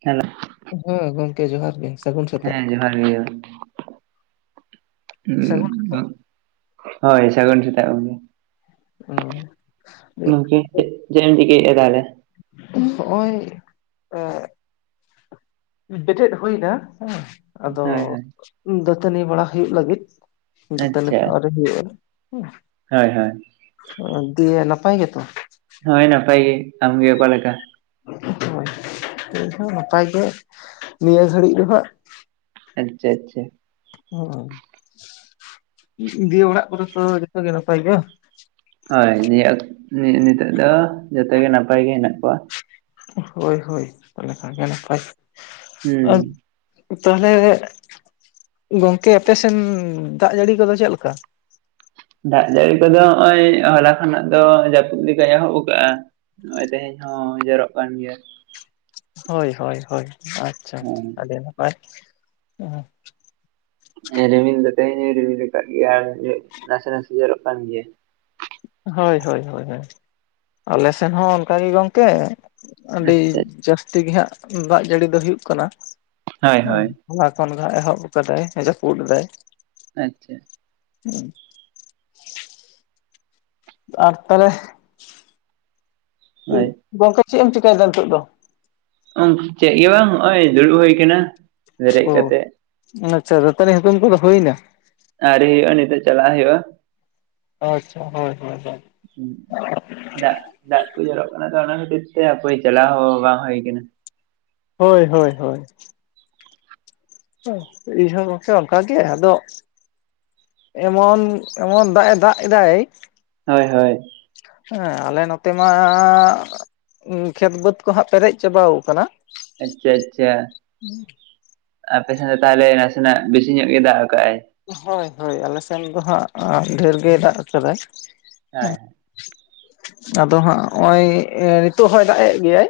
Hello ᱦᱮᱸ ᱜᱚᱢᱠᱮ ᱡᱚᱦᱟᱨ ᱜᱮ᱾ ᱥᱟᱹᱜᱩᱱ ᱥᱮᱛᱟᱜ ᱦᱮᱸ [unintelligible] ᱥᱟᱹᱜᱩᱱ ᱦᱳᱭ ᱥᱟᱹᱜᱩᱱ ᱥᱮᱛᱟᱜ ᱜᱚᱝᱠᱮ᱾ ᱟᱸ ᱱᱩᱠᱤᱱ ᱡᱮ ᱪᱮᱜ‌ ᱮᱢ ᱪᱤᱠᱟᱹᱭᱮᱜᱼᱟ ᱛᱟᱦᱞᱮ? ᱦᱚᱸᱜᱼᱚᱭ ᱮ ᱵᱮᱨᱮᱫ ᱦᱩᱭᱱᱟ ᱦᱮᱸ᱾ ᱟᱫᱚ ᱦᱳᱭ ᱦᱳᱭ ᱫᱟᱹᱛᱟᱹᱱᱤ ᱵᱟᱲᱟ ᱦᱩᱭᱩᱜ ᱞᱟᱹᱜᱤᱫ᱾ ᱫᱟᱹᱛᱟᱹᱱᱤ ᱟᱹᱣᱨᱤ ᱦᱩᱭᱩᱜᱼᱟ ᱦᱮᱸ᱾ ᱦᱚᱭ ᱦᱚᱭ᱾ ᱚ ᱫᱤᱭᱮ ᱱᱟᱯᱟᱭ ᱜᱮᱛᱚ? ᱦᱚᱭ ᱱᱟᱯᱟᱭ ᱜᱮ, ᱟᱢ ᱜᱮ ᱚᱠᱟ ᱞᱮᱠᱟ? ᱦᱚᱭ ᱤᱧ ᱦᱚᱸ ᱱᱟᱯᱟᱭ ᱜᱮ ᱱᱤᱭᱟᱹ ᱜᱷᱟᱹᱲᱤᱡ ᱫᱚ ᱦᱟᱸᱜ᱾ ᱟᱪᱪᱷᱟ ᱟᱪᱪᱷᱟ ᱚᱸ ᱫᱤᱭᱮ ᱚᱲᱟᱜ ᱠᱚᱨᱮ ᱛᱚ ᱡᱚᱛᱚ ᱜᱮ ᱱᱟᱯᱟᱭ ᱜᱮᱭᱟ? ᱦᱚᱭ ᱱᱤᱭᱟᱹ ᱚᱠ ‌ ᱱᱤ-ᱱᱤᱛᱚᱜ ᱫᱚ ᱡᱚᱛᱚ ᱜᱮ ᱱᱟᱯᱟᱭ ᱜᱮ ᱦᱮᱱᱟᱜ ᱠᱚᱣᱟ᱾ ᱦᱳᱭ ᱦᱳᱭ ᱛᱟᱦᱮ ᱞᱮᱱᱠᱷᱟᱡ ᱜᱮ ᱱᱟᱯᱟᱭ, ᱟᱼᱼ ᱦᱩᱸ ᱛᱟᱦᱞᱮ ᱜᱚᱝᱠᱮ ᱟᱯᱮ ᱥᱮᱱ ᱫᱟᱜ ᱡᱟᱹᱲᱤ ᱠᱚᱫᱚ ᱪᱮᱜ ᱞᱮᱠᱟ? ᱫᱟᱜ ᱡᱟᱹᱲᱤ ᱠᱚᱫᱚ ᱦᱚᱸᱜᱼᱚᱭ ᱦᱚᱞᱟ ᱠᱷᱚᱱᱟᱜ ᱫᱚ ᱡᱟᱯᱩᱜ ᱞᱮᱠᱟᱭ ᱮᱦᱚᱵ ᱠᱟᱜᱼᱟ᱾ ᱱᱚᱜᱼᱚᱭ ᱛᱮᱦᱮᱧ ᱦᱚᱸ ᱡᱚᱨᱚᱜ ᱠᱟᱱ ᱜᱮᱭᱟ᱾ ᱦᱚᱭ ᱦᱚᱭ ᱦᱚᱭ ᱟᱪᱪᱷᱟ ᱟᱹᱰᱤ ᱱᱟᱯᱟᱭ᱾ ᱟᱸ ᱮ ᱨᱤᱢᱤᱞ ᱫᱚ ᱛᱮᱦᱮᱧ ᱦᱚᱸᱭ ᱨᱤᱢᱤᱞ ᱠᱟᱜ ᱜᱮᱭᱟ, ᱟᱨ ᱡᱚᱜ ᱱᱟᱥᱮ ᱱᱟᱥᱮ ᱡᱚᱨᱚᱜ ᱠᱟᱱ ᱜᱮᱭᱟ᱾ ᱦᱚᱭ ᱦᱚᱭ ᱦᱚᱭ ᱦᱚᱭ ᱟᱞᱮ ᱥᱮᱱ ᱦᱚᱸ ᱚᱱᱠᱟ ᱜᱮ ᱜᱚᱝᱠᱮ᱾ ᱟᱹᱰᱤ ᱟᱪᱪᱷᱟ ᱡᱟᱹᱥᱛᱤ ᱜᱮᱦᱟᱸᱜ ᱫᱟᱜ ᱡᱟᱹᱲᱤ ᱫᱚ ᱦᱩᱭᱩᱜ ᱠᱟᱱᱟ ᱦᱳᱭ ᱦᱮᱸ᱾ ᱦᱳᱭ ᱦᱚᱞᱟ ᱠᱷᱚᱱ ᱜᱮ ᱦᱟᱸᱜ ᱮᱦᱚᱵ ᱠᱟᱫᱟᱭ ᱮ ᱡᱟᱯᱩᱫ ᱮᱫᱟᱭ᱾ ᱟᱪᱪᱷᱟ ᱦᱩᱸ ᱟᱨ ᱛᱟᱦᱞᱮ ᱦᱳᱭ ᱩᱸᱜ ᱜᱚᱝᱠᱮ ᱪᱮᱜ ᱮᱢ ᱪᱤᱠᱟᱭᱫᱟ ᱱᱤᱛᱚᱜ ᱫᱚ? ᱚᱝ ᱪᱮᱜ ᱜᱮ ᱵᱟᱝ ᱦᱚᱸᱜᱼᱚᱭ ᱫᱩᱲᱩᱵ ᱦᱩᱭ ᱠᱟᱱᱟ᱾ ᱚ ᱟᱪᱪᱷᱟ ᱫᱟᱹᱛᱟᱹᱱᱤ ᱦᱩᱛᱩᱢ ᱠᱩᱫᱚ ᱦᱩᱭᱱᱟ? ᱟᱹᱣᱨᱤ ᱦᱩᱭᱩᱜᱼᱟ, ᱱᱤᱛᱚᱜ ᱪᱟᱞᱟᱣ ᱦᱩᱭᱩᱜᱼᱟ᱾ ᱚ ᱟᱪᱪᱷᱟ ᱦᱚᱭ ᱦᱚᱭ ᱦᱳᱭ ᱫᱟᱜ ᱫᱟᱜ ᱠᱚ ᱡᱚᱨᱚᱜ ᱠᱟᱱᱟ ᱛᱚ ᱚᱱᱟ ᱠᱷᱟᱹᱛᱤᱨ ᱛᱮ ᱦᱟᱯᱟᱹᱭ ᱪᱟᱞᱟᱣ ᱦᱚᱸ ᱵᱟᱝ ᱦᱩᱭ ᱠᱟᱱᱟ᱾ ᱦᱳᱭ ᱦᱳᱭ ᱦᱳᱭ ᱤᱧ ᱦᱚᱸ ᱜᱚᱝᱠᱮ ᱚᱱᱠᱟ ᱜᱮ ᱟᱫᱚᱼᱼ ᱮᱢᱚᱱ ᱮᱢᱚᱱ ᱫᱟᱜ ᱮ ᱫᱟᱜ ᱮᱫᱟᱭ ᱦᱚᱭ ᱦᱳᱭ ᱮ ᱟᱞᱮ ᱱᱚᱛᱮ ᱢᱟ ᱩᱸ ᱠᱷᱮᱛ ᱵᱟᱹᱫᱽ ᱠᱚ ᱦᱟᱸᱜ ᱯᱮᱨᱮᱡ ᱪᱟᱵᱟᱣ ᱠᱟᱱᱟ᱾ ᱟᱪᱪᱷᱟ ᱟᱪᱪᱷᱟ ᱟᱯᱮ ᱥᱮᱱ ᱫᱚ ᱛᱟᱦᱞᱮ ᱱᱟᱥᱮ ᱱᱟᱜ ᱵᱤᱥᱤ ᱧᱚᱜ ᱜᱮ ᱫᱟᱜ ᱠᱟᱜᱼᱟᱭ᱾ ᱦᱚᱭ ᱦᱚᱭ ᱟᱞᱮ ᱥᱮᱱ ᱫᱚ ᱦᱟᱸᱜ ᱟᱸ ᱰᱷᱮᱨ ᱜᱮᱭ ᱫᱟᱜ ᱠᱟᱫᱟᱭ᱾ ᱦᱮᱸ ᱟᱫᱚ ᱦᱟᱸᱜ ᱦᱚᱸᱜᱼᱚᱭ ᱮ ᱱᱤᱛᱳᱜ ᱦᱚᱸᱭ ᱫᱟᱜ ᱮᱫ ᱜᱮᱭᱟᱭ᱾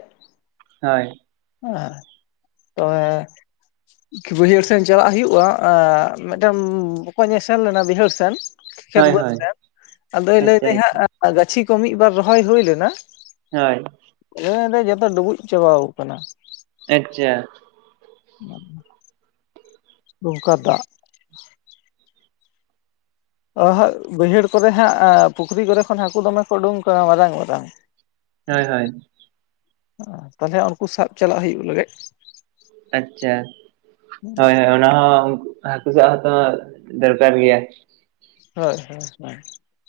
ᱦᱚᱭ ᱮᱸ ᱛᱚᱶᱮ ᱠᱤ ᱵᱟᱹᱭᱦᱟᱹᱲ ᱥᱮᱱ ᱪᱟᱞᱟᱜ ᱦᱩᱭᱩᱜᱼᱟ ᱮᱸ ᱢᱤᱫᱴᱮᱱ ᱵᱚᱠᱚᱧ ᱮ ᱥᱮᱱ ᱞᱮᱱᱟ ᱵᱟᱹᱭᱦᱟᱹᱲ ᱥᱮᱱ᱾ ᱠᱷᱮᱛ ᱦᱳᱭ ᱵᱟᱹᱫᱽ ᱦᱳᱭ ᱥᱮᱱ ᱟᱫᱚᱭ ᱞᱟᱹᱭ ᱟᱪᱪᱷᱟ ᱫᱟᱭ ᱦᱟᱸᱜ ᱜᱟᱹᱪᱷᱤ ᱠᱚ ᱢᱤᱫ ᱵᱟᱨ ᱨᱚᱦᱚᱭ ᱦᱩᱭ ᱞᱮᱱᱟ᱾ ᱦᱚᱭ ᱟᱫᱚ ᱞᱟᱹᱭ ᱫᱟᱭ ᱡᱚᱛᱚ ᱰᱩᱵᱩᱡ ᱪᱟᱵᱟᱣ ᱠᱟᱱᱟ᱾ ᱮᱪᱪᱟ ᱚᱱᱟ ᱫᱚ ᱱᱚᱝᱠᱟ ᱫᱟᱜ ᱚ ᱦᱟᱸᱜ ᱵᱟᱹᱭᱦᱟᱹᱲ ᱠᱚᱨᱮ ᱦᱟᱸᱜ ᱮ ᱯᱩᱠᱷᱨᱤ ᱠᱚᱨᱮ ᱠᱷᱚᱱ ᱦᱟᱠᱩ ᱫᱚᱢᱮ ᱠᱚ ᱩᱰᱩᱝ ᱠᱟᱱᱟ ᱢᱟᱨᱟᱝ ᱢᱟᱨᱟᱝ᱾ ᱦᱳᱭ ᱦᱳᱭ ᱩᱸ ᱮᱸ ᱛᱟᱞᱦᱮ ᱩᱱᱠᱩ ᱥᱟᱵ ᱪᱟᱞᱟᱜ ᱦᱩᱭᱩᱜ ᱞᱟᱹᱜᱤᱫ᱾ ᱟᱪᱪᱟ ᱦᱚᱭ ᱦᱚᱭ ᱚᱱᱟ ᱦᱚᱸ ᱩᱝᱠᱩ ᱦᱟᱹᱠᱩ ᱥᱟᱵ ᱦᱚᱸᱛᱚ ᱫᱚᱨᱠᱟᱨ ᱜᱮᱭᱟ᱾ ᱦᱳᱭ ᱦᱚᱭ ᱦᱚᱭ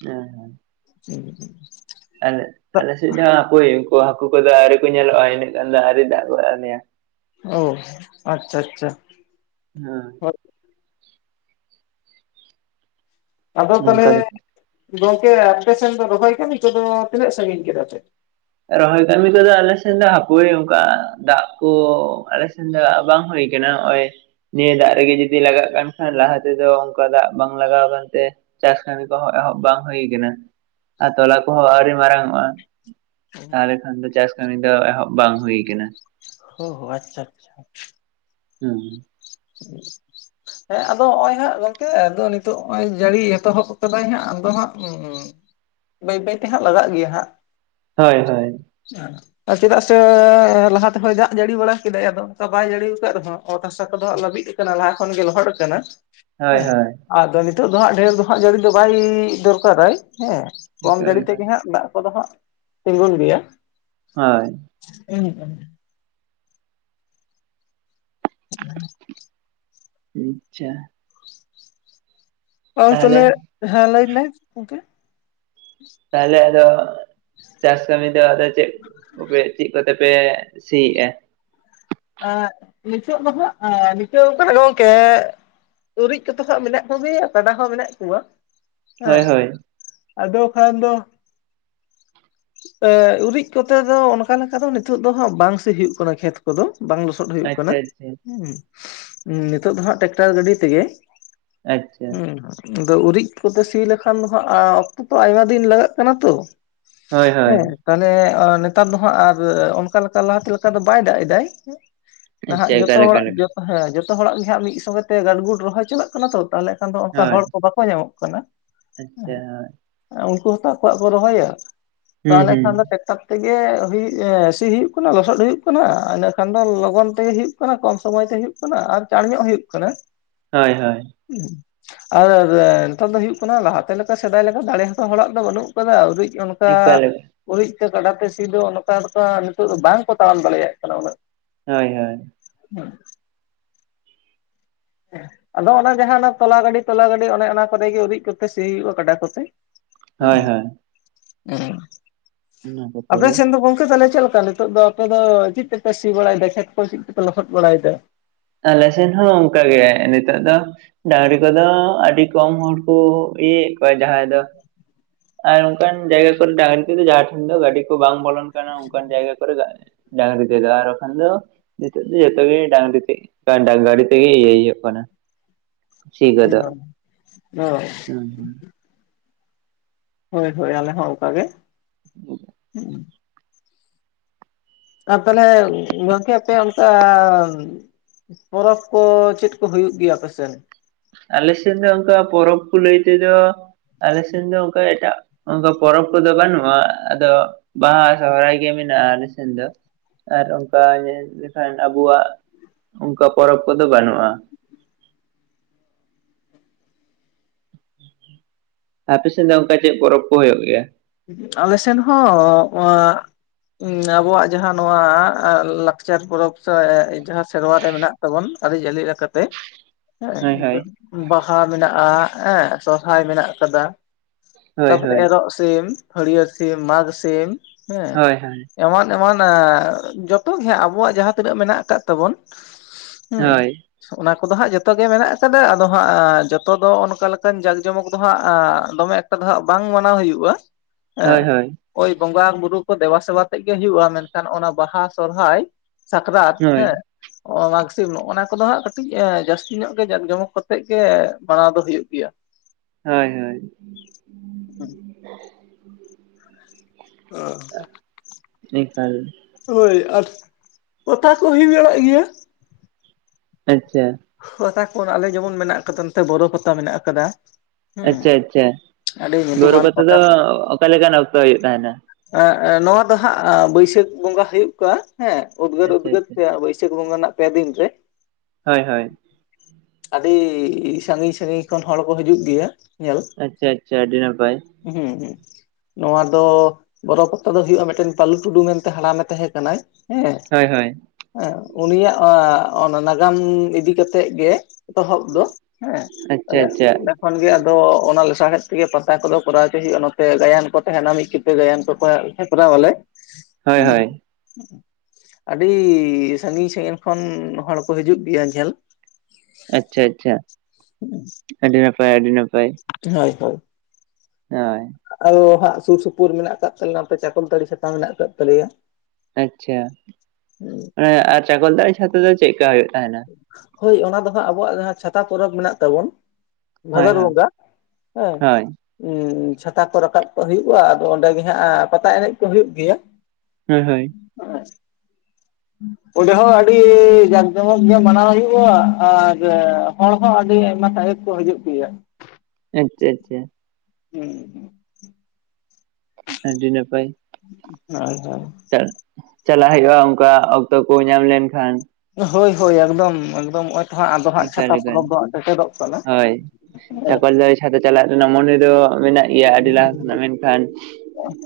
ᱮ ᱦᱮᱸ ᱩᱸ ᱟᱞᱮ, ᱟᱞᱮ ᱥᱮᱫ ᱫᱚ ᱦᱟᱯᱚᱭ, ᱩᱱᱠᱩ ᱦᱟᱹᱠᱩ ᱠᱚᱫᱚ ᱟᱹᱶᱨᱤ ᱠᱚ, ᱧᱮᱞᱚᱜᱼᱟ ᱾ ᱤᱱᱟᱹᱜ ᱜᱷᱟᱱ ᱫᱚ, ᱟᱹᱣᱨᱤ ᱫᱟᱜ ᱜᱚᱫ ᱟᱞᱮᱭᱟ ᱾ ᱚᱼᱦ, ᱟᱪᱪᱷᱟ ᱟᱪᱪᱷᱟ ᱾ ᱦᱮᱸᱻ ᱾ ᱟᱫᱚ ᱱᱚᱝᱠᱟ ᱛᱟᱦᱚᱞᱮ, ᱞᱮᱠᱟ ᱜᱚᱝᱠᱮ ᱟᱯᱮ ᱥᱮᱱ ᱫᱚ, ᱨᱚᱦᱚᱭ ᱠᱟᱹᱢᱤ ᱠᱚᱫᱚ, ᱛᱤᱱᱟᱹᱜ ᱥᱟᱺᱜᱤᱧ ᱠᱮᱫᱟ ᱯᱮ? ᱨᱚᱦᱚᱭ ᱠᱟᱹᱢᱤ ᱠᱚᱫᱚ, ᱟᱞᱮ ᱥᱮᱱ ᱫᱚ, ᱦᱟᱯᱚᱭ ᱚᱱᱠᱟ ᱫᱟᱜ ᱠᱚ, ᱟᱞᱮ ᱥᱮᱱ ᱫᱟᱜ ᱵᱟᱝ ᱦᱩᱭ ᱟᱠᱟᱱᱟ ᱾ ᱠᱮ, ᱱᱚᱜ ᱚᱭ ᱱᱤᱭᱟᱹ ᱫᱟᱜ ᱨᱮᱜᱮ, ᱡᱩᱫᱤ ᱞᱟᱜᱟᱜ ᱠᱟᱱ ᱠᱷᱟᱱ, ᱞᱟᱦᱟ ᱛᱮᱫᱚ ᱚᱱᱠᱟ, ᱫᱟᱜ ᱵᱟᱝ ᱞᱟᱜᱟᱣ ᱟᱠᱟᱱᱛᱮ ᱪᱟᱥ ᱠᱟᱹᱢᱤ ᱠᱚᱦᱚ, ᱸ ᱮᱦᱚᱵ ᱵᱟᱝ ᱦᱩᱭ ᱟᱠᱟᱱᱟ ᱾ ᱟᱨ ᱛᱚᱞᱟ ᱠᱚᱦᱚᱸ ᱟᱹᱣᱨᱤ ᱢᱟᱨᱟᱝ ᱚᱜᱼᱟ ᱾ ᱛᱟᱦᱚᱞᱮ ᱠᱷᱟᱱ ᱫᱚ, ᱪᱟᱥ ᱠᱟᱹᱢᱤ ᱫᱚ, ᱮᱦᱚᱵ ᱵᱟᱝ ᱦᱩᱭ ᱟᱠᱟᱱᱟ ᱾ ᱦᱚ ᱦᱚ, ᱟᱪᱪᱷᱟ, ᱟᱪᱪᱷᱟ ᱾ ᱦᱩᱸᱻᱝ. ᱾ ᱦᱮᱸ [unintelligible] ᱦᱮᱸᱻ, ᱟᱫᱚ, ᱱᱚᱜᱼᱚᱭ ᱦᱟᱸᱜ ᱜᱚᱝᱠᱮ, ᱟᱫᱚ, ᱱᱤᱛᱚᱜ ᱱᱚᱜᱼᱚᱭ ᱡᱟᱹᱲᱤ ᱮᱛᱚᱦᱚᱵ ᱟᱠᱟᱫᱟᱭ ᱦᱟᱸᱜ, ᱟᱫᱚ ᱦᱟᱸᱜ ᱵᱟᱹᱭ ᱵᱟᱹᱭᱛᱮ ᱦᱟᱸᱜ, ᱞᱟᱜᱟᱜ ᱜᱮᱭᱟ ᱦᱟᱸᱜ ᱾ ᱦᱳᱭ, ᱦᱳᱭ ᱾ ᱪᱟᱲ [unintelligible] ᱪᱮᱫᱟᱜ ᱥᱮᱻ, ᱞᱟᱦᱟ ᱛᱮᱦᱚᱸᱭ ᱫᱟᱜ ᱡᱟᱹᱲᱤ ᱵᱟᱲᱟ ᱠᱮᱫᱟᱭ, ᱟᱫᱚ ᱵᱟᱭ ᱡᱟᱹᱲᱤ ᱟᱠᱟᱫ ᱨᱮᱦᱚᱸ, ᱚᱛ ᱦᱟᱥᱟ ᱠᱚᱫᱚ, ᱦᱟᱸᱜ ᱞᱟᱹᱵᱤᱫ ᱟᱠᱟᱱᱟ ᱾ ᱞᱟᱦᱟ ᱠᱷᱚᱱ ᱜᱮ, ᱞᱚᱦᱚᱫ ᱟᱠᱟᱱᱟ, ᱦᱳᱭ ᱦᱮᱸ ᱦᱳᱭ ᱾ ᱟᱫᱚ, ᱱᱤᱛᱚᱜ ᱫᱚ ᱦᱟᱸᱜ, ᱰᱷᱮᱨ ᱫᱚ ᱦᱟᱸᱜ, ᱡᱟᱹᱲᱤ ᱫᱚ ᱵᱟᱭᱻᱤᱻ ᱫᱚᱨᱠᱟᱨᱟᱭ, ᱦᱮᱸ ᱾ ᱠᱚᱢ ᱮᱠᱟᱞ ᱡᱟᱹᱲᱤ ᱮᱠᱟᱞ ᱛᱮᱜᱮ ᱦᱟᱸᱜ, ᱫᱟᱜ ᱠᱚᱫᱚ ᱦᱟᱸᱜ, ᱛᱤᱸᱜᱩᱱ ᱜᱮᱭᱟ ᱾ ᱦᱳᱭ ᱾ [inaudible] ᱪᱮᱜ ᱟᱤᱻᱪᱪᱷᱟ ᱾ ᱟᱹᱣ ᱛᱟᱦᱚᱞᱮ ᱛᱚᱞᱮ, ᱦᱮᱸ! ᱞᱟᱹᱭ ᱢᱮ ᱜᱚᱢᱠᱮ ᱾ ᱛᱟᱦᱞᱮ ᱟᱫᱚ ᱪᱟᱥ ᱠᱟᱹᱢᱤ ᱫᱚ, ᱟᱫᱚ ᱪᱮᱫ, ᱪᱮᱫ ᱠᱚᱛᱮ ᱯᱮ, ᱥᱤᱭᱮᱫᱼᱟ ᱾ ᱱᱤᱛᱚᱜ ᱫᱚ ᱦᱟᱸᱜ, ᱟᱸᱻ, ᱱᱤᱛᱚᱶ ᱟᱠᱟᱱᱟ ᱜᱚᱢᱠᱮ ᱾ ᱩᱨᱤᱡ ᱠᱚᱫᱚ ᱦᱟᱸᱜ, ᱢᱮᱱᱟᱜ ᱠᱚᱜᱮᱭᱟ ᱾ ᱠᱟᱰᱟ ᱦᱚᱸ ᱢᱮᱱᱟᱜ ᱠᱚᱣᱟ, ᱦᱳᱭ ᱦᱮᱸ ᱦᱳᱭ ᱾ ᱟᱫᱚ, ᱠᱷᱟᱱ ᱫᱚ ᱮ ᱩᱨᱤᱡ ᱠᱚᱛᱮ ᱫᱚ, ᱚᱱᱠᱟ ᱞᱮᱠᱟ ᱫᱚ, ᱱᱤᱛᱚᱜ ᱫᱚ ᱦᱟᱸᱜ, ᱵᱟᱝ ᱥᱤ ᱦᱩᱭᱩᱜ ᱠᱟᱱᱟ, ᱠᱷᱮᱛ ᱠᱚᱫᱚ ᱵᱟᱝ ᱞᱚᱥᱚᱫ ᱦᱩᱭᱩᱜ ᱠᱟᱱᱟ, ᱟᱪᱪᱷᱟ ᱟᱪᱪᱷᱟ ᱩᱸᱭ ᱦᱩᱼᱥ-ᱨᱸ, ᱱᱤᱛᱚᱜ ᱫᱚ ᱦᱟᱸᱜ, ᱴᱨᱟᱠᱴᱟᱨ ᱜᱟᱹᱰᱤ ᱛᱮᱜᱮ ᱮᱸᱼ ᱱᱷᱟᱜ ᱾ ᱟᱫᱚ, ᱩᱨᱤᱡ ᱠᱚᱛᱮ, ᱥᱤ ᱞᱮᱠᱷᱟᱱ ᱫᱚ, ᱚᱠᱛᱚ ᱛᱚ ᱟᱭᱢᱟ ᱫᱤᱱ, ᱞᱟᱜᱟᱜ ᱠᱟᱱᱟ ᱛᱚ ᱾ ᱦᱮᱸ, ᱛᱟᱦᱚᱞᱮ ᱱᱮᱛᱟᱨ ᱫᱚ ᱦᱟᱸᱜ, ᱟᱨ ᱚᱱᱠᱟ ᱞᱮᱠᱟ ᱞᱟᱦᱟᱛᱮ, ᱞᱮᱠᱟ ᱫᱚ ᱵᱟᱭ ᱫᱟᱜ ᱮᱫᱟᱭ ᱾ ᱪᱮᱫ? ᱱᱟᱦᱟᱜ ᱡᱚᱛᱚ ᱦᱚᱲᱟᱜ ᱡᱚᱛ ᱦᱮᱸ ᱡᱚᱛᱚ ᱦᱚᱲᱟᱜ ᱜᱮ ᱦᱟᱸᱜ ᱢᱤᱫ ᱦᱮᱸ, ᱦᱮᱸ, ᱡᱚᱛᱚ ᱦᱚᱲᱟᱜ ᱜᱮ ᱦᱟᱸᱜ, ᱢᱤᱫ ᱥᱚᱸᱜᱮ ᱛᱮ, ᱜᱟᱰᱜᱩᱰ ᱨᱚᱦᱚᱭ ᱪᱟᱞᱟᱜ ᱠᱟᱱᱟ ᱛᱚ, ᱛᱟᱦᱚᱞᱮ ᱠᱷᱟᱱ ᱫᱚ, ᱚᱱᱠᱟ ᱦᱚᱲ ᱠᱚ, ᱵᱟᱠᱚ ᱧᱟᱢᱚᱜ ᱠᱟᱱᱟ ᱾ ᱟᱪᱪᱷᱟ, ᱦᱚᱭ ᱾ ᱩᱱᱠᱩ ᱦᱚᱸᱛᱚ, ᱟᱠᱚᱣᱟᱜ ᱠᱚ, ᱨᱚᱦᱚᱭᱟ ᱾ ᱛᱟᱦᱚᱞᱮ ᱠᱷᱟᱱ ᱫᱚ ᱴᱟᱠ ᱛᱮᱜᱮ, ᱦᱩᱭᱩ ᱥᱤ ᱦᱩᱭᱩᱜ ᱠᱟᱱᱟ, ᱞᱚᱥᱚᱫ ᱦᱩᱭᱩᱜ ᱠᱟᱱᱟ ᱾ ᱠᱷᱟᱱ ᱫᱚ, ᱞᱚᱜᱚᱱ ᱛᱮᱜᱮ ᱦᱩᱭᱩᱜ ᱠᱟᱱᱟ, ᱠᱚᱢ ᱥᱚᱢᱚᱭ ᱛᱮ ᱦᱩᱭᱩᱜ ᱠᱟᱱᱟ ᱾ ᱟᱨ ᱪᱟᱲ ᱧᱚᱜ ᱦᱩᱭᱩᱜ ᱠᱟᱱᱟ ᱾ ᱦᱳᱭ ᱦᱳᱭ ᱾ ᱩᱸᱲ ᱟᱼᱨᱮᱨᱮ, ᱱᱮᱛᱟᱝ ᱫᱚ ᱦᱩᱭᱩᱜ ᱠᱟᱱᱟ, ᱞᱟᱦᱟᱛᱮ ᱞᱮᱠᱟ, ᱥᱮᱫᱟᱭ ᱞᱮᱠᱟ, ᱫᱟᱲᱮ ᱦᱚᱸᱛᱚ, ᱦᱚᱲᱟᱜ ᱫᱚ ᱵᱟᱹᱱᱩᱜ ᱾ ᱚᱠᱟ ᱨᱮ ᱟᱹᱣᱩᱨᱤᱡ ᱚᱱᱠᱟ ᱮᱠᱟᱞ ᱦᱳᱭ ᱩᱨᱤᱡᱛᱮ, ᱠᱟᱰᱟᱛᱮ, ᱥᱤ ᱫᱚ, ᱱᱚᱝᱠᱟ, ᱱᱚᱝᱠᱟ ᱱᱤᱛᱚᱜ ᱫᱚ, ᱵᱟᱝ ᱠᱚ, ᱛᱟᱲᱟᱢ ᱫᱟᱲᱮᱭᱟᱜ ᱠᱟᱱᱟ, ᱩᱱᱟᱹᱜ ᱾ ᱦᱳᱭ ᱦᱳᱭ ᱾ ᱚᱸ ᱟᱫᱚ ᱚᱱᱟ ᱡᱟᱦᱟᱸ ᱚᱱᱟ ᱛᱚᱞᱟ ᱜᱟᱹᱰᱤ ᱛᱚᱞᱟ ᱜᱟᱹᱰᱤ ᱚᱱᱮ ᱚᱱᱟ ᱠᱚᱨᱮ ᱜᱮ ᱩᱨᱤᱡ ᱠᱚᱛᱮ ᱥᱤ ᱦᱩᱭᱩᱜᱼᱟ ᱠᱟᱰᱟ ᱠᱚᱛᱮ᱾ ᱦᱳᱭ ᱦᱳᱭ ᱦᱮᱸ ᱚᱱᱟ ᱠᱚᱛᱮ ᱟᱯᱮ ᱜᱮ ᱥᱮᱱ ᱫᱚ ᱜᱚᱝᱠᱮ ᱛᱟᱞᱮ ᱪᱮᱜ ᱞᱮᱠᱟ? ᱛᱚᱜ ᱫᱚ ᱟᱯᱮ ᱫᱚ ᱪᱮᱜ ᱛᱮᱯᱮ ᱥᱤ ᱵᱟᱲᱟᱭᱫᱟ ᱠᱷᱮᱛ ᱠᱚ ᱪᱮᱜ ᱛᱮᱯᱮ ᱞᱚᱥᱚᱫ ᱵᱟᱲᱟᱭᱫᱟ? ᱟᱞᱮ ᱥᱮᱱ ᱦᱚᱸ ᱚᱱᱠᱟᱜᱮ ᱱᱤᱛᱚᱜ ᱫᱚ ᱰᱟᱹᱝᱨᱤ ᱠᱚᱫᱚ ᱟᱹᱰᱤ ᱠᱚᱢ ᱦᱚᱲ ᱠᱚ ᱤᱭᱟᱹᱭᱮᱜ ᱠᱚᱣᱟ ᱡᱟᱦᱟᱸᱭ ᱫᱚ ᱟᱨ ᱚᱝᱠᱟᱱ ᱡᱟᱭᱜᱟ ᱠᱚᱨᱮ ᱰᱟᱝᱨᱤ ᱠᱚᱫᱚ ᱡᱟᱦᱟᱸ ᱴᱷᱮᱱ ᱫᱚ ᱜᱟᱹᱰᱤ ᱠᱚ ᱵᱟᱝ ᱵᱚᱞᱚᱱ ᱠᱟᱱᱟ ᱚᱝᱠᱟᱱ ᱡᱟᱭᱜᱟ ᱠᱚᱨᱮ ᱫᱟᱜ ᱰᱟᱝᱨᱤ ᱛᱮᱫᱚ ᱟᱨ ᱵᱟᱠᱷᱟᱱ ᱫᱚ ᱱᱤᱛᱚᱜ ᱫᱚ ᱡᱚᱛᱚᱜ ᱜᱮ ᱰᱟᱝᱨᱤ ᱛᱮ ᱰᱟᱝ ᱜᱟᱰᱤ ᱛᱮᱜᱮ ᱤᱭᱟᱹᱭ ᱦᱩᱭᱩᱜ ᱠᱟᱱᱟ᱾ ᱥᱤ ᱠᱚᱫᱚ ᱚ ᱩᱸᱦᱩ ᱦᱳᱭ ᱦᱳᱭ ᱟᱞᱮ ᱦᱚᱸ ᱚᱝᱠᱟ ᱜᱮ ᱦᱩᱸ᱾ ᱟᱨ ᱛᱟᱦᱞᱮ ᱜᱚᱝᱠᱮ ᱟᱯᱮᱭᱟᱜ ᱚᱝᱠᱟ ᱯᱚᱨᱚᱵᱽ ᱠᱚ ᱪᱮᱫ ᱠᱚ ᱦᱩᱭᱩᱜ ᱜᱮᱭᱟ ᱟᱯᱮ ᱥᱮᱫ? ᱟᱞᱮ ᱥᱮᱱ ᱫᱚ ᱚᱝᱠᱟ ᱯᱚᱨᱚᱵᱽ ᱠᱚ ᱞᱟᱹᱭ ᱛᱮᱫᱚ ᱟᱞᱮ ᱥᱮᱱ ᱫᱚ ᱚᱝᱠᱟ ᱮᱴᱟᱜ ᱚᱝᱠᱟ ᱯᱚᱨᱚᱵᱽ ᱠᱚᱫᱚ ᱵᱟᱹᱱᱩᱜᱼᱟ ᱟᱫᱚ ᱵᱟᱦᱟ, ᱥᱚᱦᱨᱟᱭ ᱜᱮ ᱢᱮᱱᱟᱜᱼᱟ ᱟᱞᱮ ᱥᱮᱱ ᱫᱚ᱾ ᱟᱨ ᱚᱝᱠᱟ ᱧᱮᱞ ᱞᱮᱠᱷᱟᱱ ᱟᱵᱚᱣᱟᱜ ᱚᱝᱠᱟ ᱯᱚᱨᱚᱵᱽ ᱠᱚᱫᱚ ᱵᱟᱹᱱᱩᱜᱼᱟ᱾ ᱟᱯᱮ ᱥᱮᱱ ᱫᱚ ᱚᱝᱠᱟ ᱪᱮᱜ ᱯᱚᱨᱚᱵᱽ ᱠᱚ ᱦᱩᱭᱩᱜ ᱜᱮᱭᱟ? ᱟᱞᱮ ᱥᱮᱱ ᱦᱚᱸ ᱚᱸ ᱩᱸ ᱟᱵᱚᱣᱟᱜ ᱡᱟᱦᱟᱸ ᱱᱚᱣᱟ ᱮᱸ ᱞᱟᱠᱪᱟᱨ ᱯᱚᱨᱚᱵᱽ ᱥᱮ ᱡᱟᱦᱟᱸ ᱥᱮᱨᱣᱟ ᱨᱮ ᱢᱮᱱᱟᱜ ᱛᱟᱵᱚᱱ ᱟᱹᱨᱤ ᱪᱟᱹᱞᱤ ᱞᱮᱠᱟᱛᱮ᱾ ᱦᱮᱸ ᱦᱳᱭ ᱮᱱᱛᱮ ᱦᱳᱭ ᱵᱟᱦᱟ ᱢᱮᱱᱟᱜᱼᱟ ᱮᱸ ᱥᱚᱦᱨᱟᱭ ᱢᱮᱱᱟᱜ ᱠᱟᱫᱟ᱾ ᱦᱳᱭ ᱛᱟᱯᱚᱨᱮ ᱦᱳᱭ ᱮᱨᱚᱜ ᱥᱤᱢ, ᱦᱟᱹᱲᱭᱟᱹᱲ ᱥᱤᱢ, ᱢᱟᱜᱽ ᱥᱤᱢ ᱦᱮᱸ᱾ ᱦᱳᱭ ᱦᱳᱭ ᱮᱢᱟᱱ ᱮᱢᱟᱱᱮᱟ ᱡᱚᱛᱚ ᱜᱮ ᱦᱟᱸᱜ ᱟᱵᱚᱣᱟᱜ ᱡᱟᱦᱟ ᱛᱤᱱᱟᱹᱜ ᱢᱮᱱᱟᱜ ᱠᱟᱜ ᱛᱟᱵᱚᱱ ᱦᱩᱸ ᱦᱳᱭ ᱚᱱᱟ ᱠᱚᱫᱚ ᱦᱟᱸᱜ ᱡᱚᱛᱚ ᱜᱮ ᱢᱮᱱᱟᱜ ᱟᱠᱟᱫᱟ ᱟᱫᱚ ᱦᱟᱸᱜ ᱡᱚᱛᱚ ᱫᱚ ᱚᱱᱠᱟ ᱞᱮᱠᱟᱱ ᱡᱟᱸᱠ ᱡᱚᱢᱚᱠ ᱫᱚ ᱦᱟᱸᱜ ᱫᱚᱢᱮ ᱠᱟ ᱫᱚᱦᱟᱜ ᱵᱟᱝ ᱢᱟᱱᱟᱣ ᱦᱩᱭᱩᱜᱼᱟ᱾ ᱮᱸ ᱦᱳᱭ ᱦᱳᱭ ᱳᱭ ᱵᱚᱸᱜᱟ ᱵᱩᱨᱩ ᱠᱚ ᱫᱮᱵᱟ ᱥᱮᱵᱟ ᱛᱮᱜ ᱜᱮ ᱦᱩᱭᱩᱜᱼᱟ, ᱢᱮᱱᱠᱷᱟᱱ ᱚᱱᱟ ᱵᱟᱦᱟ, ᱥᱚᱨᱦᱟᱭ ᱥᱟᱠᱨᱟᱛ ᱦᱳᱭ ᱦᱮᱸ ᱚᱸ ᱢᱟᱜᱽ ᱥᱤᱢ ᱱᱚᱜᱼᱚᱱᱟ ᱠᱚᱫᱚ ᱦᱟᱸᱜ ᱠᱟᱹᱴᱤᱡᱽ ᱮᱸ ᱡᱟᱹᱥᱛᱤ ᱧᱚᱜ ᱜᱮ ᱡᱟᱠ ᱡᱚᱢᱚᱠ ᱛᱮᱜ ᱜᱮ ᱢᱟᱱᱟᱣ ᱫᱚ ᱦᱩᱭᱩᱜ ᱜᱮᱭᱟ᱾ ᱦᱳᱭ ᱦᱳᱭ ᱦᱩᱸ ᱚᱸ ᱮᱠᱟᱞ ᱦᱳᱭ ᱟᱨ ᱚᱛᱟ ᱠᱩ ᱦᱩᱭ ᱵᱮᱲᱟᱜ ᱜᱮᱭᱟ? ᱟᱪᱪᱷᱟ ᱦᱚ ᱛᱟ ᱠᱷᱚᱱ ᱟᱞᱮ ᱡᱮᱢᱚᱱ ᱢᱮᱱᱟᱜ ᱠᱟᱫᱟ ᱱᱚᱛᱮ ᱵᱚᱨᱚ ᱯᱟᱛᱟ ᱢᱮᱱᱟᱜ ᱠᱟᱫᱟ᱾ ᱟᱪᱪᱷᱟ ᱟᱪᱪᱷᱟ ᱜᱳᱨᱳ ᱯᱟᱛᱟ ᱫᱚ ᱚᱠᱟ ᱞᱮᱠᱟᱱ ᱚᱠᱛᱚ ᱦᱩᱭᱩᱜ ᱛᱟᱦᱮᱱᱟ? ᱮᱸ ᱮᱸ ᱱᱚᱣᱟ ᱫᱚ ᱦᱟᱸᱜ ᱵᱟᱹᱭᱥᱟᱹᱠᱷ ᱵᱚᱸᱜᱟ ᱦᱩᱭᱩᱜ ᱠᱟ ᱦᱮᱸ᱾ ᱩᱫᱽᱜᱟᱹᱨ ᱟᱪᱪᱷᱟ ᱩᱫᱽᱜᱟᱹᱨ ᱟᱪᱪᱷᱟ ᱛᱮᱭᱟᱜ ᱵᱟᱹᱭᱥᱟᱹᱠᱷ ᱵᱚᱸᱜᱟ ᱨᱮᱱᱟᱜ ᱯᱮ ᱫᱤᱱ ᱨᱮ᱾ ᱦᱳᱭ ᱦᱳᱭ ᱟᱹᱰᱤ ᱥᱟᱺᱜᱤᱧ ᱥᱟᱺᱜᱤᱧ ᱠᱷᱚᱱ ᱦᱚᱲ ᱠᱚ ᱦᱤᱡᱩᱜ ᱜᱮᱭᱟ ᱧᱮᱞ᱾ ᱟᱪᱪᱷᱟ ᱟᱪᱪᱷᱟ ᱟᱹᱰᱤ ᱱᱟᱯᱟᱭ᱾ ᱦᱩᱸ ᱦᱩᱸ ᱱᱚᱣᱟ ᱫᱚ ᱵᱚᱨᱚ ᱯᱟᱛᱟ ᱫᱚ ᱦᱩᱭᱩᱜᱼᱟ ᱢᱤᱫᱴᱮᱱ ᱯᱟᱞᱩ ᱴᱩᱰᱩ ᱢᱮᱱᱛᱮ ᱦᱟᱲᱟᱢᱮ ᱛᱟᱦᱮᱸ ᱠᱟᱱᱟᱭ ᱦᱮᱸ᱾ ᱦᱳᱭ ᱦᱳᱭ ᱮᱸ ᱩᱱᱤᱭᱟᱜ ᱟᱸ ᱚᱱᱟ ᱱᱟᱜᱟᱢ ᱤᱫᱤ ᱠᱟᱛᱮᱜ ᱜᱮ ᱮᱛᱚᱦᱚᱵ ᱫᱚ᱾ ᱦᱮᱸ ᱟᱪᱪᱷᱟ ᱛᱟᱦᱞᱮ ᱟᱪᱪᱷᱟ ᱚᱸᱰᱮ ᱠᱷᱚᱱ ᱜᱮ ᱟᱫᱚ ᱚᱱᱟ ᱞᱮᱥᱟᱲᱦᱮᱫ ᱛᱮᱜᱮ ᱯᱟᱛᱟ ᱠᱚᱫᱚ ᱠᱚᱨᱟᱣ ᱪᱚᱭ ᱦᱩᱭᱩᱜᱼᱟ ᱱᱚᱛᱮ ᱜᱟᱭᱟᱱ ᱠᱚ ᱛᱟᱦᱮᱱᱟ ᱢᱤᱫ ᱠᱤᱛᱟᱹ ᱜᱟᱭᱟᱱ ᱠᱚᱠᱚ ᱦᱮ ᱠᱚᱨᱟᱣ ᱟᱞᱮ ᱦᱳᱭ ᱩᱸ ᱦᱳᱭ ᱟᱹᱰᱤ ᱥᱟᱺᱜᱤᱧ ᱥᱟᱺᱜᱤᱧ ᱠᱷᱚᱱ ᱦᱚᱲ ᱠᱚ ᱦᱤᱡᱩᱜ ᱜᱮᱭᱟ ᱡᱷᱮᱞ ᱟᱪᱪᱷᱟ ᱟᱪᱪᱷᱟ ᱦᱩᱸ ᱟᱹᱰᱤ ᱱᱟᱯᱟᱭ ᱟᱹᱰᱤ ᱱᱟᱯᱟᱭ ᱦᱳᱭ ᱦᱳᱭ ᱦᱳᱭ ᱟᱨᱳ ᱦᱟᱸᱜ ᱥᱩᱨ ᱥᱩᱯᱩᱨ ᱢᱮᱱᱟᱜ ᱟᱠᱟᱫ ᱛᱟᱞᱮᱭᱟ ᱚᱱᱛᱮ ᱪᱟᱠᱚᱞᱛᱟᱹᱲᱤ ᱪᱷᱟᱛᱟ ᱢᱮᱱᱟᱜ ᱟᱠᱟᱫ ᱛᱟᱞᱮᱭᱟ᱾ ᱟᱪᱪᱷᱟ ᱟᱨ ᱪᱟᱠᱚᱞ ᱛᱟᱲᱤ ᱪᱷᱟᱛᱟ ᱫᱚ ᱪᱮᱫᱞᱮᱠᱟ ᱦᱩᱭᱩᱜ ᱛᱟᱦᱮᱱᱟ᱾ ᱦᱳᱭ ᱚᱱᱟ ᱫᱚ ᱦᱟᱸᱜ ᱟᱵᱚᱣᱟᱜ ᱡᱟᱦᱟᱸ ᱪᱷᱟᱛᱟ ᱯᱚᱨᱚᱵᱽ ᱢᱮᱱᱟᱜ ᱛᱟᱵᱩᱱ ᱦᱳᱭ ᱵᱷᱟᱫᱚᱨ ᱦᱳᱭ ᱵᱚᱸᱜᱟ ᱦᱮᱸ ᱦᱳᱭ ᱩ ᱪᱷᱟᱛᱟ ᱠᱚ ᱨᱟᱠᱟᱵ ᱠᱚᱟᱜ ᱦᱩᱭᱩᱜᱼᱟ ᱟᱫᱚ ᱚᱸᱰᱮ ᱜᱮ ᱦᱟᱸᱜ ᱯᱟᱛᱟ ᱮᱱᱮᱡ ᱠᱚ ᱦᱩᱭᱩᱜ ᱜᱮᱭᱟ᱾ ᱦᱳᱭ ᱦᱳᱭ [inaudible] ᱚᱰᱮ ᱦᱚᱸ ᱟᱹᱰᱤ ᱡᱟᱠ ᱡᱚᱢᱚᱠ ᱜᱮ ᱢᱟᱱᱟᱣ ᱦᱩᱭᱩᱜᱼᱟ ᱟᱨ ᱦᱚᱲ ᱦᱚᱸ ᱟᱹᱰᱤ ᱟᱭᱢᱟ ᱥᱟᱸᱜᱮ ᱠᱚ ᱦᱤᱡᱩᱜ ᱯᱮᱭᱟ᱾ ᱟᱪᱪᱷᱟ ᱟᱪᱪᱷᱟ ᱦᱩᱸ ᱦᱩᱸ ᱟᱹᱰᱤ ᱱᱟᱯᱟᱭ [unintelligible] ᱪᱟ ᱪᱟᱞᱟᱜ ᱦᱩᱭᱩᱜᱼᱟ ᱚᱱᱠᱟ ᱚᱠᱛᱚ ᱠᱚ ᱧᱟᱢ ᱞᱮᱱᱠᱷᱟᱱ ᱦᱳᱭ ᱦᱳᱭ ᱮᱠᱫᱚᱢ ᱮᱠᱫᱚᱢ ᱱᱚᱜᱼᱚᱭ ᱛᱚ ᱦᱟᱸᱜ ᱟᱫᱚ ᱦᱟᱸᱜ ᱮᱠᱟᱞ ᱪᱷᱟᱛᱟ ᱮᱠᱟᱞ ᱯᱚᱨᱚᱵᱽ ᱫᱚ ᱦᱟ ᱥᱮᱴᱮᱨᱚᱜ ᱠᱟᱱᱟ᱾ ᱪᱟᱠᱚᱞ ᱛᱟᱞᱤ ᱪᱷᱟᱛᱟ ᱪᱟᱞᱟᱜ ᱨᱮᱱᱟᱜ ᱢᱚᱱᱮ ᱫᱚ ᱢᱮᱱᱟᱜ ᱜᱮᱭᱟ ᱟᱹᱰᱤ ᱞᱟᱦᱟ ᱠᱷᱚᱱᱟᱜ ᱢᱮᱱᱠᱷᱟᱱ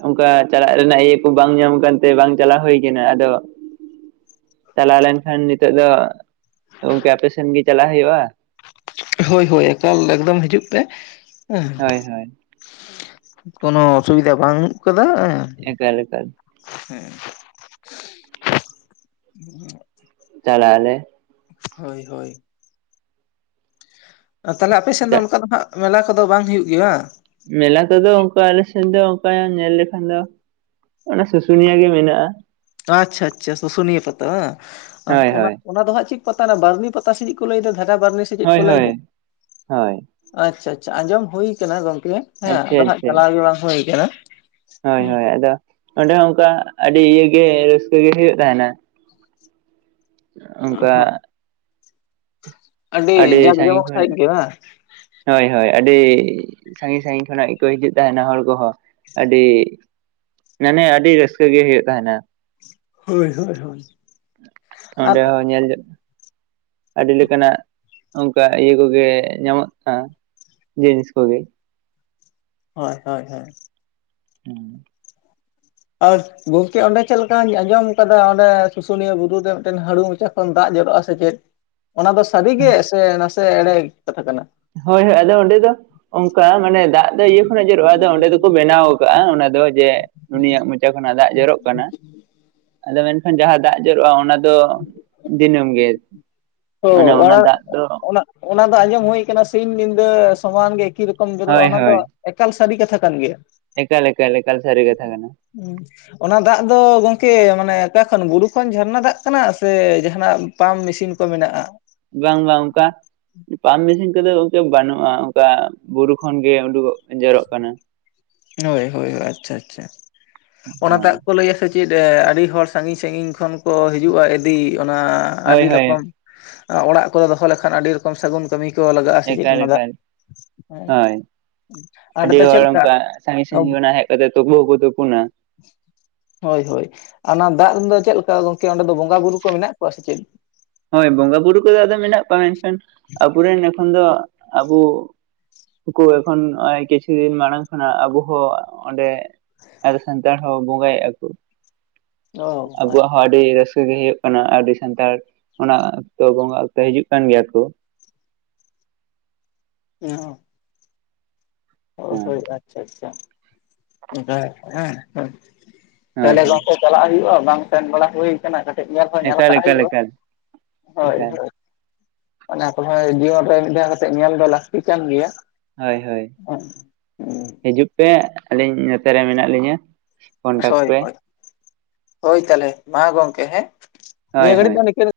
ᱚᱱᱠᱟ ᱪᱟᱞᱟᱜ ᱨᱮᱱᱟᱜ ᱤᱭᱟᱹ ᱠᱚ ᱵᱟᱝ ᱧᱟᱢ ᱠᱟᱱᱛᱮ ᱵᱟᱝ ᱪᱟᱞᱟᱣ ᱦᱩᱭ ᱠᱟᱱᱟ ᱟᱫᱚ ᱪᱟᱞᱟᱣ ᱞᱮᱱᱠᱷᱟᱱ ᱱᱤᱛᱳᱜ ᱫᱚ ᱜᱚᱝᱠᱮ ᱟᱯᱮᱥᱮᱱ ᱜᱮ ᱪᱟᱞᱟᱜ ᱦᱩᱭᱩᱜᱼᱟ᱾ ᱦᱳᱭ ᱦᱳᱭ ᱮᱠᱟᱞ ᱮᱠᱫᱚᱢ ᱦᱤᱡᱩᱜ ᱯᱮ ᱦᱮᱸ ᱦᱳᱭ ᱦᱳᱭ ᱠᱚᱱᱚ ᱚᱥᱩᱵᱤᱫᱷᱟ ᱵᱟᱹᱱᱩᱜ ᱠᱟᱫᱟ ᱮᱸ ᱮᱠᱟᱞ ᱮᱠᱟᱞ [unintelligible] ᱪᱟᱞᱟᱜ ᱟᱞᱮ ᱦᱳᱭ ᱦᱳᱭ ᱛᱟᱦᱚᱞᱮ ᱟᱯᱮᱥᱮᱱ ᱪᱟ ᱫᱚ ᱚᱱᱠᱟ ᱫᱚ ᱦᱟᱸᱜ ᱢᱮᱞᱟ ᱠᱚᱫᱚ ᱵᱟᱝ ᱦᱩᱭᱩᱜ ᱜᱮᱭᱟ ᱵᱟᱝ? ᱢᱮᱞᱟ ᱠᱚᱫᱚ ᱚᱱᱠᱟ ᱟᱞᱮ ᱥᱮᱱ ᱫᱚ ᱚᱱᱠᱟ ᱧᱮᱞ ᱞᱮᱠᱷᱟᱱ ᱫᱚ ᱚᱱᱟ ᱥᱩᱥᱩᱱᱤᱭᱟᱹ ᱜᱮ ᱢᱮᱱᱟᱜᱼᱟ᱾ ᱟᱪᱪᱷᱟ ᱟᱪᱪᱷᱟ ᱥᱩ ᱥᱩᱱᱤᱭᱟᱹ ᱯᱟᱛᱟ ᱵᱟᱝ ᱦᱳᱭ ᱚᱱᱟ ᱦᱳᱭ ᱚᱱᱟ ᱫᱚ ᱦᱟᱸᱜ ᱪᱮᱫ ᱯᱟᱛᱟ ᱠᱟᱱᱟ ᱵᱟᱨᱱᱤ ᱯᱟᱛᱟ ᱥᱮ ᱪᱮᱫ ᱠᱚ ᱞᱟᱹᱭᱫᱟ ᱫᱷᱟᱜᱟ ᱵᱟᱨᱱᱤ ᱥᱮ ᱪᱮᱫ ᱦᱳᱭ ᱠᱚ ᱦᱳᱭ ᱞᱟᱹᱭᱫᱟ? ᱦᱳᱭ ᱟᱪᱪᱷᱟ ᱟᱪᱪᱷᱟ ᱟᱸᱡᱚᱢ ᱦᱩᱭ ᱜᱚᱝᱠᱮ ᱦᱮᱸ ᱟᱪᱪᱷᱟ ᱟᱫᱚ ᱦᱟᱸᱜ ᱟᱪᱪᱷᱟ ᱪᱟᱞᱟᱣ ᱜᱮ ᱵᱟᱝ ᱦᱩᱭ ᱟᱠᱟᱱᱟ᱾ ᱦᱳᱭ ᱦᱳᱭ ᱟᱫᱚ ᱚᱸᱰᱮ ᱦᱚᱸ ᱚᱱᱠᱟ ᱟᱹᱰᱤ ᱤᱭᱟᱹ ᱜᱮ ᱨᱟᱹᱥᱠᱟᱹ ᱜᱮ ᱦᱩᱭᱩᱜ ᱛᱟᱦᱮᱱᱟ᱾ ᱚᱱᱠᱟ ᱟᱹᱰᱤ ᱥᱟᱺᱜᱤᱧ ᱡᱟᱠᱡᱚᱢᱚᱠ ᱠᱷᱚᱱ ᱥᱟᱹᱦᱤᱡ ᱜᱮ ᱵᱟᱝ᱾ ᱦᱳᱭ ᱦᱳᱭ ᱟᱹᱰᱤ ᱥᱟᱺᱜᱤᱧ ᱥᱟᱺᱜᱤᱧ ᱠᱷᱚᱱᱟᱜ ᱜᱮ ᱠᱚ ᱦᱤᱡᱩᱜ ᱛᱟᱦᱮᱱᱟ ᱦᱚᱲ ᱠᱚᱦᱚᱸ᱾ ᱟᱹᱰᱤ ᱢᱟᱱᱮ ᱟᱹᱰᱤ ᱨᱟᱹᱥᱠᱟᱹ ᱜᱮ ᱦᱩᱭᱩᱜ ᱛᱟᱦᱮᱱᱟ᱾ ᱦᱳᱭ ᱦᱳᱭ ᱦᱳᱭ ᱟᱨ ᱚᱸᱰᱮ ᱦᱚᱸ ᱧᱮᱞ ᱟᱹᱰᱤ ᱞᱮᱠᱟᱱᱟᱜ ᱚᱱᱠᱟ ᱤᱭᱟᱹ ᱠᱚᱜᱮ ᱧᱟᱢᱚᱜᱼᱟ ᱡᱤᱱᱤᱥ ᱠᱚᱜᱮ ᱦᱳᱭ ᱦᱳᱭ ᱦᱳᱭ ᱦᱩᱸ ᱟᱨ ᱜᱚᱢᱠᱮ ᱚᱸᱰᱮ ᱪᱮᱫ ᱞᱮᱠᱟᱧ ᱟᱸᱡᱚᱢ ᱟᱠᱟᱫᱟ ᱚᱸᱰᱮ ᱥᱩᱥᱩᱱᱤᱭᱟᱹ ᱵᱩᱨᱩ ᱨᱮ ᱢᱤᱫᱴᱮᱱ ᱦᱟᱹᱲᱩ ᱢᱚᱪᱟ ᱠᱷᱚᱱ ᱫᱟᱜ ᱡᱚᱨᱚᱜᱼᱟ ᱥᱮ ᱪᱮᱫ ᱚᱱᱟ ᱫᱚ ᱥᱟᱹᱨᱤ ᱜᱮ ᱥᱮ ᱱᱟᱥᱮ ᱮᱲᱮ ᱠᱟᱛᱷᱟ ᱠᱟᱱᱟ᱾ ᱦᱳᱭ ᱦᱳᱭ ᱟᱫᱚ ᱚᱸᱰᱮ ᱫᱚ ᱚᱱᱠᱟ ᱢᱟᱱᱮ ᱫᱟᱜ ᱫᱚ ᱤᱭᱟᱹ ᱠᱷᱚᱱ ᱡᱮᱨᱚᱜᱼᱟ ᱟᱫᱚ ᱚᱸᱰᱮ ᱫᱚᱠᱚ ᱵᱮᱱᱟᱣ ᱠᱟᱜᱼᱟ ᱚᱱᱟ ᱫᱚ ᱡᱮ ᱩᱱᱤᱭᱟᱜ ᱢᱚᱪᱟ ᱠᱷᱚᱱᱟᱜ ᱫᱟᱜ ᱡᱚᱨᱚᱜ ᱠᱟᱱᱟ᱾ ᱟᱫᱚ ᱢᱮᱱᱠᱷᱟᱱ ᱡᱟᱦᱟᱸ ᱫᱟᱜ ᱡᱚᱨᱚᱜᱼᱟ ᱚᱱᱟ ᱫᱚ ᱫᱤᱱᱟᱹᱢ ᱜᱮ ᱟᱨᱠᱤ ᱚ ᱚᱱᱟ ᱚᱱᱟ ᱚᱱᱟ ᱫᱚ ᱟᱸᱡᱚᱢ ᱦᱩᱭ ᱟᱠᱟᱱᱟ ᱥᱤᱧ ᱧᱤᱫᱟᱹ ᱥᱚᱢᱟᱱ ᱜᱮ ᱮᱠᱤ ᱨᱚᱠᱚᱢ ᱡᱚᱨᱚᱜᱼᱟ ᱦᱳᱭ ᱚᱱᱟ ᱫᱚ ᱦᱳᱭ ᱮᱠᱟᱞ ᱥᱟᱹᱨᱤ ᱠᱟᱛᱷᱟ ᱠᱟᱱ ᱜᱮᱭᱟ᱾ ᱮᱠᱟᱞ ᱮᱠᱟᱞ ᱮᱠᱟᱞ ᱥᱟᱹᱨᱤ ᱠᱟᱛᱷᱟ ᱠᱟᱱᱟ᱾ [unintelligible] ᱚᱱᱟ ᱫᱟᱜ ᱫᱚ ᱜᱚᱝᱠᱮ ᱢᱟᱱᱮ ᱚᱠᱟ ᱠᱷᱚᱱ ᱵᱩᱨᱩ ᱠᱷᱚᱱ ᱡᱷᱟᱨᱱᱟ ᱫᱟᱜ ᱠᱟᱱᱟ ᱥᱮ ᱡᱟᱦᱟᱸᱱᱟᱜ ᱯᱟᱢᱯ ᱢᱮᱥᱤᱱ ᱠᱚ ᱢᱮᱱᱟᱜᱼᱟ᱾ ᱵᱟᱝ ᱵᱟᱝ ᱚᱱᱠᱟ ᱯᱟᱢᱯ ᱢᱮᱥᱤᱱ ᱠᱚᱫᱚ ᱜᱚᱝᱠᱮ ᱵᱟᱹᱱᱩᱜᱼᱟ ᱚᱱᱠᱟ ᱵᱩᱨᱩ ᱠᱷᱚᱱᱜᱮ ᱩᱰᱩᱜᱚᱜ ᱦᱳᱭ ᱦᱳᱭ ᱟᱪᱪᱷᱟ ᱟᱪᱪᱷᱟ ᱚᱱᱟ ᱫᱟᱜ ᱦᱳᱭ ᱠᱚ ᱞᱟᱹᱭᱟ ᱥᱮ ᱪᱮᱫ ᱟᱹᱰᱤ ᱦᱚᱲ ᱥᱟᱺᱜᱤᱧ ᱥᱟᱺᱜᱤᱧ ᱠᱷᱚᱱ ᱠᱚ ᱦᱤᱡᱩᱜᱼᱟ ᱤᱫᱤ ᱚᱱᱟ ᱦᱳᱭ ᱟᱹᱰᱤ ᱦᱳᱭ ᱨᱚᱠᱚᱢ ᱚᱲᱟᱜ ᱠᱚᱨᱮ ᱫᱚᱦᱚ ᱞᱮᱠᱷᱟᱱ ᱟᱹᱰᱤ ᱨᱚᱠᱚᱢ ᱥᱟᱹᱜᱩᱱ ᱠᱟᱹᱢᱤ ᱠᱚ ᱞᱟᱜᱟᱜᱼᱟ ᱥᱮ ᱪᱮᱫ ᱮᱠᱟᱞ ᱚᱱᱟ ᱫᱟᱜ ᱮᱠᱟᱞ ᱦᱮᱸ ᱦᱳᱭ ᱟᱨ ᱟᱹᱰᱤ ᱱᱚᱛᱮ ᱪᱮᱫ ᱦᱚᱲ ᱞᱮᱠᱟ ᱚᱱᱠᱟ ᱥᱟᱺᱜᱤᱧ ᱥᱟᱺᱜᱤᱧ ᱠᱷᱚᱱ ᱦᱮᱡ ᱠᱟᱛᱮᱜ ᱛᱩᱯᱩ ᱦᱚᱸᱠᱚ ᱛᱩᱯᱩᱱᱟ᱾ ᱦᱳᱭ ᱦᱳᱭ ᱚᱱᱟ ᱫᱟᱜ ᱨᱮᱱ ᱫᱚ ᱪᱮᱫᱞᱮᱠᱟ ᱜᱚᱝᱠᱮ ᱚᱸᱰᱮ ᱫᱚ ᱵᱚᱸᱜᱟ ᱵᱩᱨᱩ ᱠᱚ ᱢᱮᱱᱟᱜ ᱠᱚᱣᱟ ᱥᱮ ᱪᱮᱫ? ᱦᱚᱭ ᱵᱚᱸᱜᱟ ᱵᱩᱨᱩ ᱠᱚᱫᱚ ᱟᱫᱚ ᱢᱮᱱᱟᱜ ᱠᱚᱣᱟ ᱢᱮᱱᱠᱷᱟᱱ ᱟᱵᱚᱨᱮᱱ ᱮᱠᱷᱟᱱ ᱫᱚ ᱟᱵᱚ ᱱᱩᱠᱩ ᱮᱠᱷᱚᱱ ᱱᱚᱜ ᱠᱤᱪᱷᱩ ᱫᱤᱱ ᱢᱟᱲᱟᱝ ᱠᱷᱚᱱᱟᱜ ᱟᱵᱚ ᱦᱚᱸ ᱚᱸᱰᱮ ᱟᱫᱚ ᱥᱟᱱᱛᱟᱲ ᱦᱚᱸ ᱵᱚᱸᱜᱟᱭᱮᱫᱼᱟ ᱠᱚ ᱚ ᱟᱵᱚᱣᱟᱜ ᱟᱪᱪᱷᱟ ᱦᱚᱸ ᱟᱹᱰᱤ ᱨᱟᱹᱥᱠᱟᱹ ᱜᱮ ᱦᱩᱭᱩᱜ ᱠᱟᱱᱟ ᱟᱹᱰᱤ ᱥᱟᱱᱛᱟᱲ ᱚᱱᱟ ᱚᱠᱛᱚ ᱵᱚᱸᱜᱟ ᱚᱠᱛᱚ ᱦᱤᱡᱩᱜ ᱠᱟᱱ ᱜᱮᱭᱟ ᱠᱚ ᱦᱚᱸ ᱚ ᱦᱳᱭ ᱦᱚᱭ ᱟᱪᱪᱷᱟ ᱼ ᱟᱪᱪᱷᱟ ᱦᱮᱸ ᱦᱳᱭ ᱛᱟᱦᱚᱞᱮ ᱦᱳᱭ ᱜᱚᱝᱠᱮ ᱪᱟᱞᱟᱜ ᱦᱩᱭᱩᱜᱼᱟ ᱵᱟᱝ ᱥᱮᱱ ᱵᱟᱲᱟ ᱦᱩᱭ ᱟᱠᱟᱱᱟ ᱠᱟᱹᱴᱤᱡ ᱧᱮᱞ ᱦᱚᱸ ᱧᱮᱞ ᱮᱠᱟᱞ ᱠᱟᱜ ᱮᱠᱟᱞ ᱦᱩᱭᱩᱜᱼᱟ ᱮᱠᱟᱞ ᱦᱳᱭ ᱮᱠᱟᱞ ᱦᱳᱭ ᱚᱱᱟ ᱠᱚᱦᱚᱸᱭ ᱡᱤᱭᱚᱱ ᱨᱮ ᱢᱤᱫ ᱫᱷᱟᱣ ᱠᱟᱛᱮ ᱧᱮᱞ ᱫᱚ ᱞᱟᱹᱠᱛᱤ ᱠᱟᱱ ᱜᱮᱭᱟ᱾ ᱦᱳᱭ ᱦᱳᱭ ᱦᱤᱡᱩᱜ ᱯᱮ ᱟᱹᱞᱤᱧ ᱱᱚᱛᱮ ᱨᱮ ᱢᱮᱱᱟᱜ ᱞᱤᱧᱟᱹ᱾ ᱠᱚᱱᱴᱟᱠᱴ ᱦᱳᱭ ᱯᱮ ᱦᱳᱭ ᱦᱳᱭ ᱛᱟᱦᱚᱞᱮ ᱢᱟ ᱜᱚᱢᱠᱮ ᱦᱮᱸ ᱦᱳᱭ ᱱᱤᱭᱟᱹ ᱜᱷᱟᱹᱲᱤᱡ ᱦᱳᱭ ᱫᱚ ᱱᱤᱠᱟ